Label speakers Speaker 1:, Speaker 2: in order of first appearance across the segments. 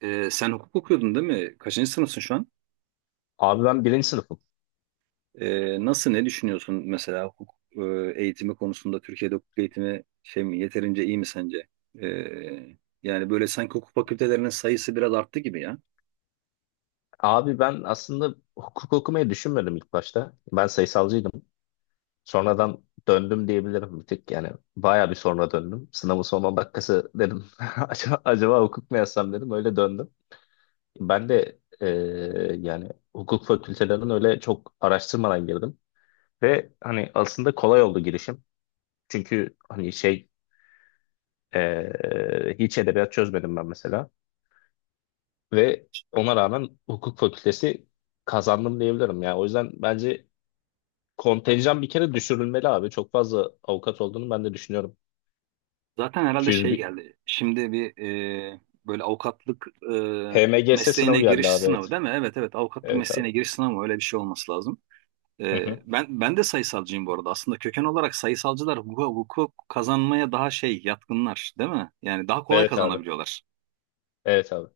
Speaker 1: Sen hukuk okuyordun, değil mi? Kaçıncı sınıfsın şu an?
Speaker 2: Abi ben birinci sınıfım.
Speaker 1: Nasıl, ne düşünüyorsun mesela hukuk eğitimi konusunda? Türkiye'de hukuk eğitimi şey mi, yeterince iyi mi sence? Ee, Yani böyle sanki hukuk fakültelerinin sayısı biraz arttı gibi ya.
Speaker 2: Abi ben aslında hukuk okumayı düşünmedim ilk başta. Ben sayısalcıydım. Sonradan döndüm diyebilirim bir tık. Yani bayağı bir sonra döndüm. Sınavın son 10 dakikası dedim. Acaba, hukuk mu yazsam dedim. Öyle döndüm. Ben de yani hukuk fakültelerinin öyle çok araştırmadan girdim. Ve hani aslında kolay oldu girişim. Çünkü hani hiç edebiyat çözmedim ben mesela. Ve ona rağmen hukuk fakültesi kazandım diyebilirim ya. O yüzden bence kontenjan bir kere düşürülmeli abi. Çok fazla avukat olduğunu ben de düşünüyorum.
Speaker 1: Zaten herhalde
Speaker 2: 200
Speaker 1: şey
Speaker 2: bir
Speaker 1: geldi. Şimdi bir e, böyle avukatlık e,
Speaker 2: HMGS sınavı
Speaker 1: mesleğine
Speaker 2: geldi
Speaker 1: giriş
Speaker 2: abi,
Speaker 1: sınavı
Speaker 2: evet.
Speaker 1: değil mi? Evet, evet, avukatlık
Speaker 2: Evet abi.
Speaker 1: mesleğine giriş sınavı öyle bir şey olması lazım.
Speaker 2: Hı
Speaker 1: Ee,
Speaker 2: hı.
Speaker 1: ben ben de sayısalcıyım bu arada. Aslında köken olarak sayısalcılar hukuka, hukuk kazanmaya daha şey yatkınlar, değil mi? Yani daha kolay
Speaker 2: Evet abi.
Speaker 1: kazanabiliyorlar.
Speaker 2: Evet abi.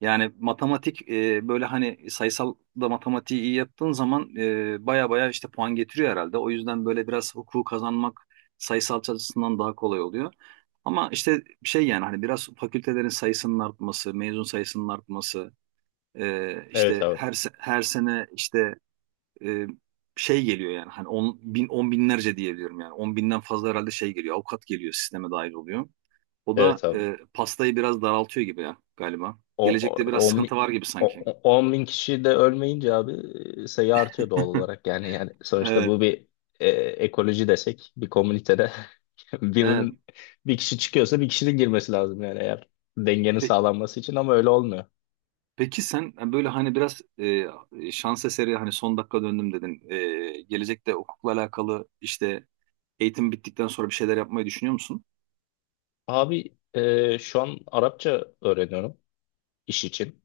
Speaker 1: Yani matematik böyle hani sayısal da matematiği iyi yaptığın zaman baya baya işte puan getiriyor herhalde. O yüzden böyle biraz hukuku kazanmak sayısal açısından daha kolay oluyor. Ama işte şey, yani hani biraz fakültelerin sayısının artması, mezun sayısının artması,
Speaker 2: Evet
Speaker 1: işte
Speaker 2: abi.
Speaker 1: her sene işte e, şey geliyor, yani hani on, bin, on binlerce diyebiliyorum yani. 10.000'den fazla herhalde şey geliyor. Avukat geliyor, sisteme dahil oluyor. O da
Speaker 2: Evet abi.
Speaker 1: pastayı biraz daraltıyor gibi ya galiba. Gelecekte biraz
Speaker 2: 10,
Speaker 1: sıkıntı var gibi sanki.
Speaker 2: 10, bin kişi de ölmeyince abi sayı artıyor doğal olarak. Yani sonuçta
Speaker 1: Evet,
Speaker 2: bu bir ekoloji desek, bir komünitede
Speaker 1: evet.
Speaker 2: birinin bir kişi çıkıyorsa bir kişinin girmesi lazım yani, eğer dengenin
Speaker 1: Pe-
Speaker 2: sağlanması için, ama öyle olmuyor.
Speaker 1: peki sen böyle hani biraz şans eseri, hani son dakika döndüm dedin. Gelecekte hukukla alakalı, işte eğitim bittikten sonra bir şeyler yapmayı düşünüyor musun?
Speaker 2: Abi şu an Arapça öğreniyorum iş için.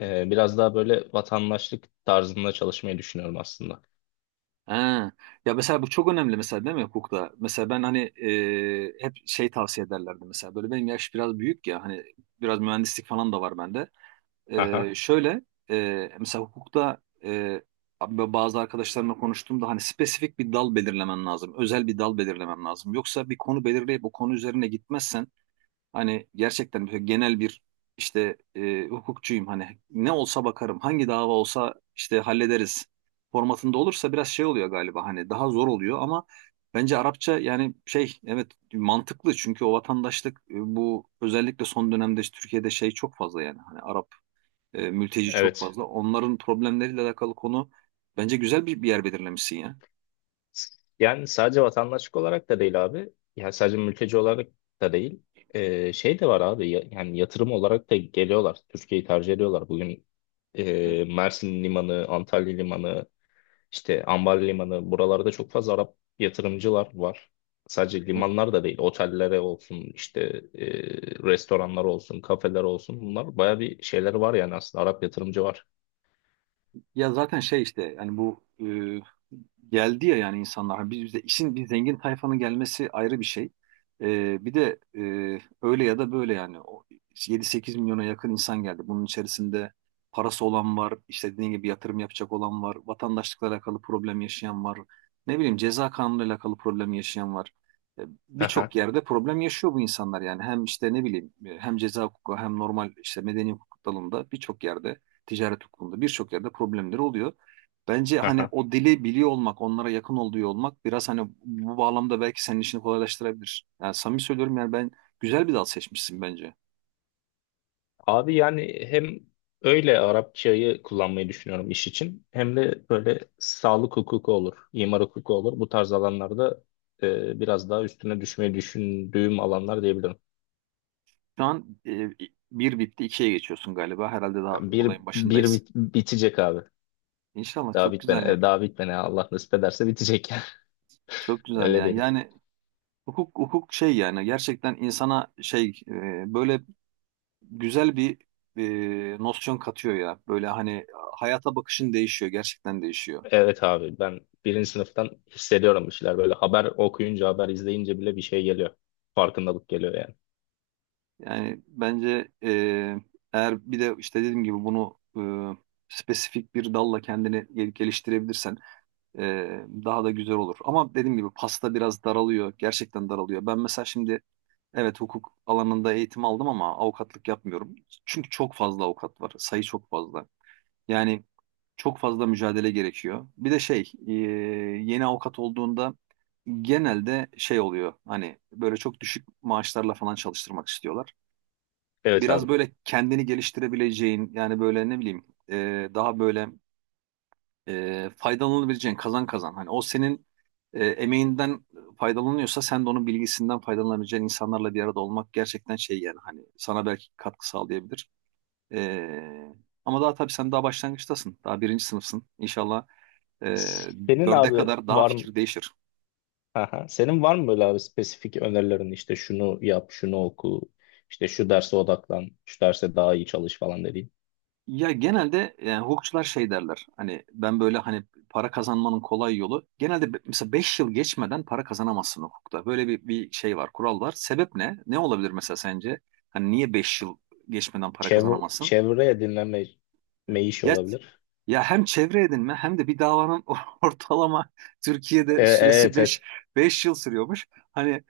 Speaker 2: E, biraz daha böyle vatandaşlık tarzında çalışmayı düşünüyorum aslında.
Speaker 1: Ha. Ya mesela bu çok önemli mesela, değil mi hukukta? Mesela ben hani hep şey tavsiye ederlerdi mesela. Böyle benim yaş biraz büyük ya, hani biraz mühendislik falan da var bende.
Speaker 2: Aha,
Speaker 1: Şöyle mesela hukukta e, abi, bazı arkadaşlarımla konuştuğumda hani spesifik bir dal belirlemen lazım. Özel bir dal belirlemen lazım. Yoksa bir konu belirleyip bu konu üzerine gitmezsen, hani gerçekten böyle genel bir işte hukukçuyum, hani ne olsa bakarım, hangi dava olsa işte hallederiz formatında olursa biraz şey oluyor galiba, hani daha zor oluyor. Ama bence Arapça, yani şey, evet, mantıklı, çünkü o vatandaşlık bu özellikle son dönemde işte Türkiye'de şey çok fazla, yani hani Arap mülteci çok
Speaker 2: evet.
Speaker 1: fazla, onların problemleriyle alakalı konu, bence güzel bir yer belirlemişsin ya.
Speaker 2: Yani sadece vatandaşlık olarak da değil abi. Yani sadece mülteci olarak da değil. Şey de var abi, yani yatırım olarak da geliyorlar. Türkiye'yi tercih ediyorlar. Bugün
Speaker 1: Evet.
Speaker 2: Mersin Limanı, Antalya Limanı, işte Ambar Limanı, buralarda çok fazla Arap yatırımcılar var. Sadece limanlar da değil. Otellere olsun, işte e, restoranlar olsun, kafeler olsun. Bunlar baya bir şeyleri var yani aslında. Arap yatırımcı var.
Speaker 1: Ya zaten şey işte, yani bu e, geldi ya, yani insanlar biz bize işin, bir zengin tayfanın gelmesi ayrı bir şey. Bir de öyle ya da böyle yani o 7-8 milyona yakın insan geldi. Bunun içerisinde parası olan var, işte dediğin gibi yatırım yapacak olan var, vatandaşlıkla alakalı problem yaşayan var. Ne bileyim, ceza kanunuyla alakalı problem yaşayan var. E,
Speaker 2: Aha,
Speaker 1: Birçok yerde problem yaşıyor bu insanlar, yani hem işte ne bileyim hem ceza hukuku, hem normal işte medeni hukuk dalında birçok yerde, ticaret hukukunda birçok yerde problemleri oluyor. Bence hani
Speaker 2: aha.
Speaker 1: o dili biliyor olmak, onlara yakın olduğu olmak biraz hani bu bağlamda belki senin işini kolaylaştırabilir. Yani samimi söylüyorum, yani ben güzel bir dal seçmişsin bence.
Speaker 2: Abi yani hem öyle Arapçayı kullanmayı düşünüyorum iş için, hem de böyle sağlık hukuku olur, imar hukuku olur. Bu tarz alanlarda biraz daha üstüne düşmeyi düşündüğüm alanlar diyebilirim.
Speaker 1: Şu an bir bitti, ikiye geçiyorsun galiba. Herhalde daha olayın başındayız.
Speaker 2: Bitecek abi.
Speaker 1: İnşallah
Speaker 2: Daha
Speaker 1: çok
Speaker 2: bitmene,
Speaker 1: güzel ya.
Speaker 2: daha bitmene Allah nasip ederse bitecek yani.
Speaker 1: Çok güzel
Speaker 2: Öyle
Speaker 1: ya.
Speaker 2: diyelim.
Speaker 1: Yani hukuk şey yani gerçekten insana şey, böyle güzel bir nosyon katıyor ya. Böyle hani hayata bakışın değişiyor, gerçekten değişiyor.
Speaker 2: Evet abi, ben birinci sınıftan hissediyorum bir şeyler, böyle haber okuyunca, haber izleyince bile bir şey geliyor. Farkındalık geliyor yani.
Speaker 1: Yani bence eğer bir de işte dediğim gibi bunu spesifik bir dalla kendini geliştirebilirsen e, daha da güzel olur. Ama dediğim gibi pasta biraz daralıyor. Gerçekten daralıyor. Ben mesela şimdi, evet, hukuk alanında eğitim aldım ama avukatlık yapmıyorum. Çünkü çok fazla avukat var. Sayı çok fazla. Yani çok fazla mücadele gerekiyor. Bir de şey, yeni avukat olduğunda genelde şey oluyor. Hani böyle çok düşük maaşlarla falan çalıştırmak istiyorlar,
Speaker 2: Evet
Speaker 1: biraz
Speaker 2: abi.
Speaker 1: böyle kendini geliştirebileceğin, yani böyle ne bileyim daha böyle faydalanabileceğin, kazan kazan. Hani o senin emeğinden faydalanıyorsa, sen de onun bilgisinden faydalanabileceğin insanlarla bir arada olmak gerçekten şey, yani hani sana belki katkı sağlayabilir. E, Ama daha tabii sen daha başlangıçtasın. Daha birinci sınıfsın. İnşallah e,
Speaker 2: Senin
Speaker 1: dörde
Speaker 2: abi
Speaker 1: kadar daha
Speaker 2: var mı?
Speaker 1: fikir değişir.
Speaker 2: Aha. Senin var mı böyle abi spesifik önerilerin, işte şunu yap, şunu oku, işte şu derse odaklan, şu derse daha iyi çalış falan dediğin.
Speaker 1: Ya genelde yani hukukçular şey derler. Hani ben böyle hani, para kazanmanın kolay yolu. Genelde mesela 5 yıl geçmeden para kazanamazsın hukukta. Böyle bir şey var, kural var. Sebep ne? Ne olabilir mesela sence? Hani niye 5 yıl geçmeden para kazanamazsın?
Speaker 2: Çevreye dinleme me iş
Speaker 1: Ya
Speaker 2: olabilir.
Speaker 1: ya hem çevre edinme, hem de bir davanın ortalama
Speaker 2: E,
Speaker 1: Türkiye'de süresi
Speaker 2: evet
Speaker 1: beş
Speaker 2: evet.
Speaker 1: beş yıl sürüyormuş. Hani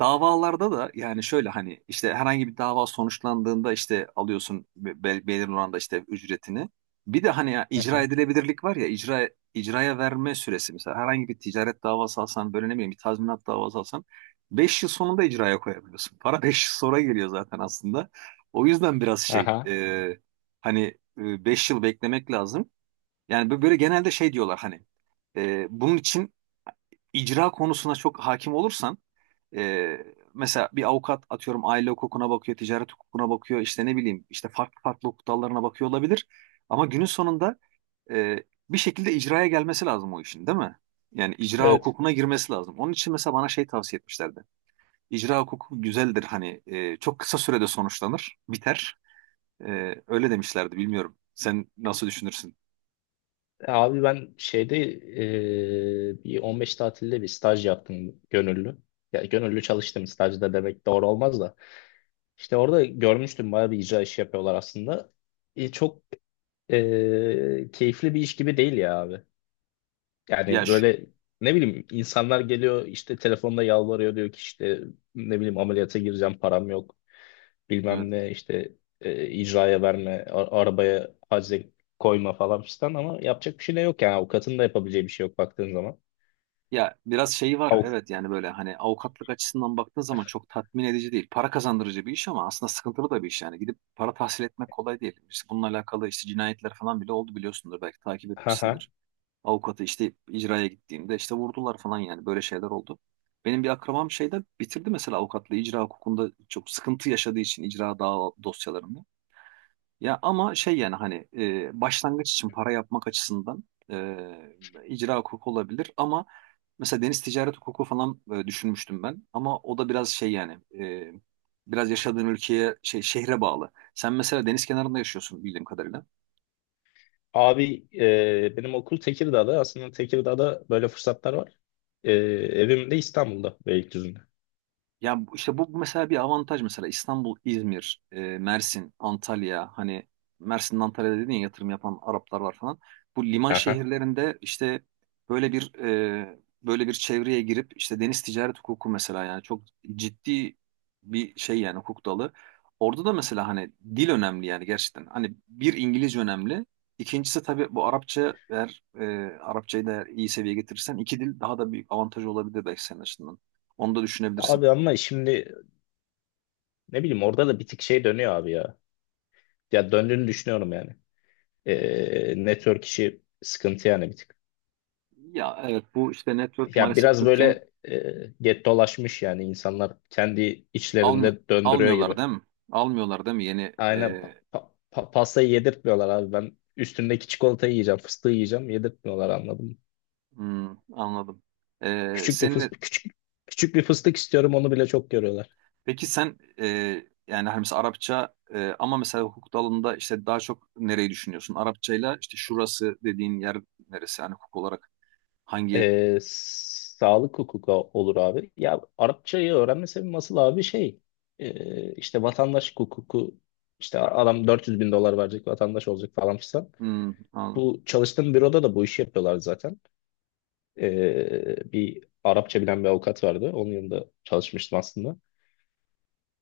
Speaker 1: davalarda da yani şöyle, hani işte herhangi bir dava sonuçlandığında işte alıyorsun belirli oranda işte ücretini. Bir de hani ya
Speaker 2: Hı
Speaker 1: icra
Speaker 2: hı.
Speaker 1: edilebilirlik var, ya icraya verme süresi, mesela herhangi bir ticaret davası alsan, böyle ne bileyim bir tazminat davası alsan 5 yıl sonunda icraya koyabiliyorsun. Para 5 yıl sonra geliyor zaten aslında. O yüzden biraz şey,
Speaker 2: Aha.
Speaker 1: hani 5 yıl beklemek lazım. Yani böyle genelde şey diyorlar, hani bunun için icra konusuna çok hakim olursan e, mesela bir avukat, atıyorum, aile hukukuna bakıyor, ticaret hukukuna bakıyor, işte ne bileyim işte farklı farklı hukuk dallarına bakıyor olabilir. Ama günün sonunda e, bir şekilde icraya gelmesi lazım o işin, değil mi? Yani icra
Speaker 2: Evet.
Speaker 1: hukukuna girmesi lazım. Onun için mesela bana şey tavsiye etmişlerdi. İcra hukuku güzeldir, hani çok kısa sürede sonuçlanır, biter. Öyle demişlerdi, bilmiyorum. Sen nasıl düşünürsün?
Speaker 2: Abi ben şeyde bir 15 tatilde bir staj yaptım gönüllü. Ya gönüllü çalıştım stajda demek doğru olmaz da. İşte orada görmüştüm, bayağı bir icra işi yapıyorlar aslında. E, çok keyifli bir iş gibi değil ya abi.
Speaker 1: Ya
Speaker 2: Yani
Speaker 1: şu,
Speaker 2: böyle ne bileyim, insanlar geliyor, işte telefonda yalvarıyor, diyor ki işte ne bileyim ameliyata gireceğim, param yok,
Speaker 1: evet.
Speaker 2: bilmem ne işte, icraya verme, arabaya hacze koyma falan fistan, ama yapacak bir şey de yok yani, avukatın da yapabileceği bir şey yok baktığın zaman.
Speaker 1: Ya biraz şeyi var,
Speaker 2: Avuk
Speaker 1: evet, yani böyle hani avukatlık açısından baktığın zaman çok tatmin edici değil. Para kazandırıcı bir iş ama aslında sıkıntılı da bir iş yani. Gidip para tahsil etmek kolay değil. İşte bununla alakalı işte cinayetler falan bile oldu, biliyorsundur, belki takip
Speaker 2: ha ha.
Speaker 1: etmişsindir. Avukatı işte icraya gittiğinde işte vurdular falan, yani böyle şeyler oldu. Benim bir akrabam şeyde bitirdi mesela avukatlığı, icra hukukunda çok sıkıntı yaşadığı için icra dava dosyalarında. Ya ama şey, yani hani başlangıç için para yapmak açısından e, icra hukuku olabilir, ama mesela deniz ticaret hukuku falan düşünmüştüm ben, ama o da biraz şey yani biraz yaşadığın ülkeye şey, şehre bağlı. Sen mesela deniz kenarında yaşıyorsun bildiğim kadarıyla.
Speaker 2: Abi benim okul Tekirdağ'da, aslında Tekirdağ'da böyle fırsatlar var. E, evim de İstanbul'da, Beylikdüzü'nde.
Speaker 1: Ya işte bu mesela bir avantaj, mesela İstanbul, İzmir, Mersin, Antalya, hani Mersin'den Antalya'da dedin ya, yatırım yapan Araplar var falan. Bu liman
Speaker 2: Ha ha.
Speaker 1: şehirlerinde işte böyle bir böyle bir çevreye girip işte deniz ticaret hukuku mesela, yani çok ciddi bir şey yani, hukuk dalı. Orada da mesela hani dil önemli, yani gerçekten. Hani bir, İngilizce önemli. İkincisi tabii bu Arapça, eğer Arapçayı da eğer iyi seviyeye getirirsen, iki dil daha da büyük avantaj olabilir belki senin açısından. Onu da düşünebilirsin.
Speaker 2: Abi ama şimdi, ne bileyim orada da bir tık şey dönüyor abi ya. Ya döndüğünü düşünüyorum yani. Network işi sıkıntı yani bir tık.
Speaker 1: Ya evet, bu işte network,
Speaker 2: Ya
Speaker 1: maalesef
Speaker 2: biraz
Speaker 1: Türkiye'nin
Speaker 2: böyle get dolaşmış yani, insanlar kendi
Speaker 1: almıyor
Speaker 2: içlerinde döndürüyor
Speaker 1: almıyorlar
Speaker 2: gibi.
Speaker 1: değil mi? Almıyorlar değil mi? Yeni
Speaker 2: Aynen, pastayı yedirtmiyorlar abi. Ben üstündeki çikolatayı yiyeceğim, fıstığı yiyeceğim, yedirtmiyorlar, anladım.
Speaker 1: hmm, anladım. E,
Speaker 2: Küçük bir
Speaker 1: senin
Speaker 2: fıstık, küçük bir fıstık istiyorum, onu bile çok görüyorlar.
Speaker 1: peki sen yani hani mesela Arapça, ama mesela hukuk dalında işte daha çok nereyi düşünüyorsun? Arapçayla işte şurası dediğin yer neresi? Yani hukuk olarak hangi.
Speaker 2: Sağlık hukuku olur abi. Ya Arapçayı öğrenme sebebi nasıl abi, işte vatandaş hukuku, işte adam 400 bin dolar verecek, vatandaş olacak falan filan.
Speaker 1: Hmm, anladım.
Speaker 2: Bu çalıştığım büroda da bu işi yapıyorlar zaten. Bir Arapça bilen bir avukat vardı. Onun yanında çalışmıştım aslında.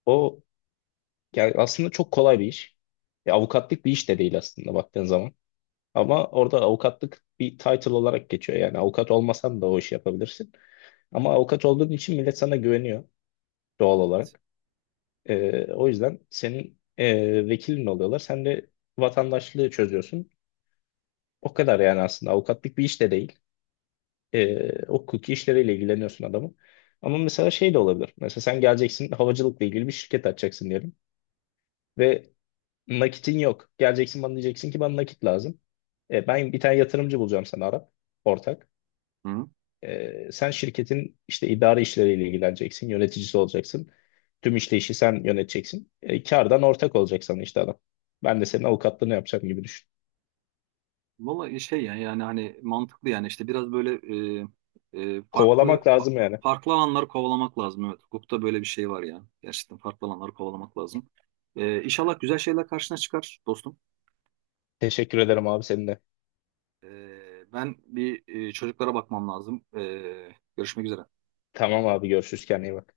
Speaker 2: O, yani aslında çok kolay bir iş. Ya avukatlık bir iş de değil aslında baktığın zaman. Ama orada avukatlık bir title olarak geçiyor. Yani avukat olmasan da o işi yapabilirsin. Ama avukat olduğun için millet sana güveniyor doğal
Speaker 1: Evet.
Speaker 2: olarak. O yüzden senin vekilin oluyorlar. Sen de vatandaşlığı çözüyorsun. O kadar, yani aslında avukatlık bir iş de değil. Hukuki işleriyle ilgileniyorsun adamın. Ama mesela şey de olabilir. Mesela sen geleceksin, havacılıkla ilgili bir şirket açacaksın diyelim. Ve nakitin yok. Geleceksin bana, diyeceksin ki bana nakit lazım. Ben bir tane yatırımcı bulacağım sana, Arap ortak. Sen şirketin işte idari işleriyle ilgileneceksin, yöneticisi olacaksın. Tüm işleyişi sen yöneteceksin. Kardan ortak olacak sana işte adam. Ben de senin avukatlığını yapacağım gibi düşün.
Speaker 1: Valla şey yani, yani hani mantıklı, yani işte biraz böyle e, e, farklı
Speaker 2: Kovalamak
Speaker 1: fa-
Speaker 2: lazım yani.
Speaker 1: farklı alanları kovalamak lazım. Evet, hukukta böyle bir şey var ya. Gerçekten farklı alanları kovalamak lazım. İnşallah güzel şeyler karşına çıkar, dostum.
Speaker 2: Teşekkür ederim abi seninle.
Speaker 1: E, Ben bir çocuklara bakmam lazım. Görüşmek üzere.
Speaker 2: Tamam abi, görüşürüz, kendine iyi bak.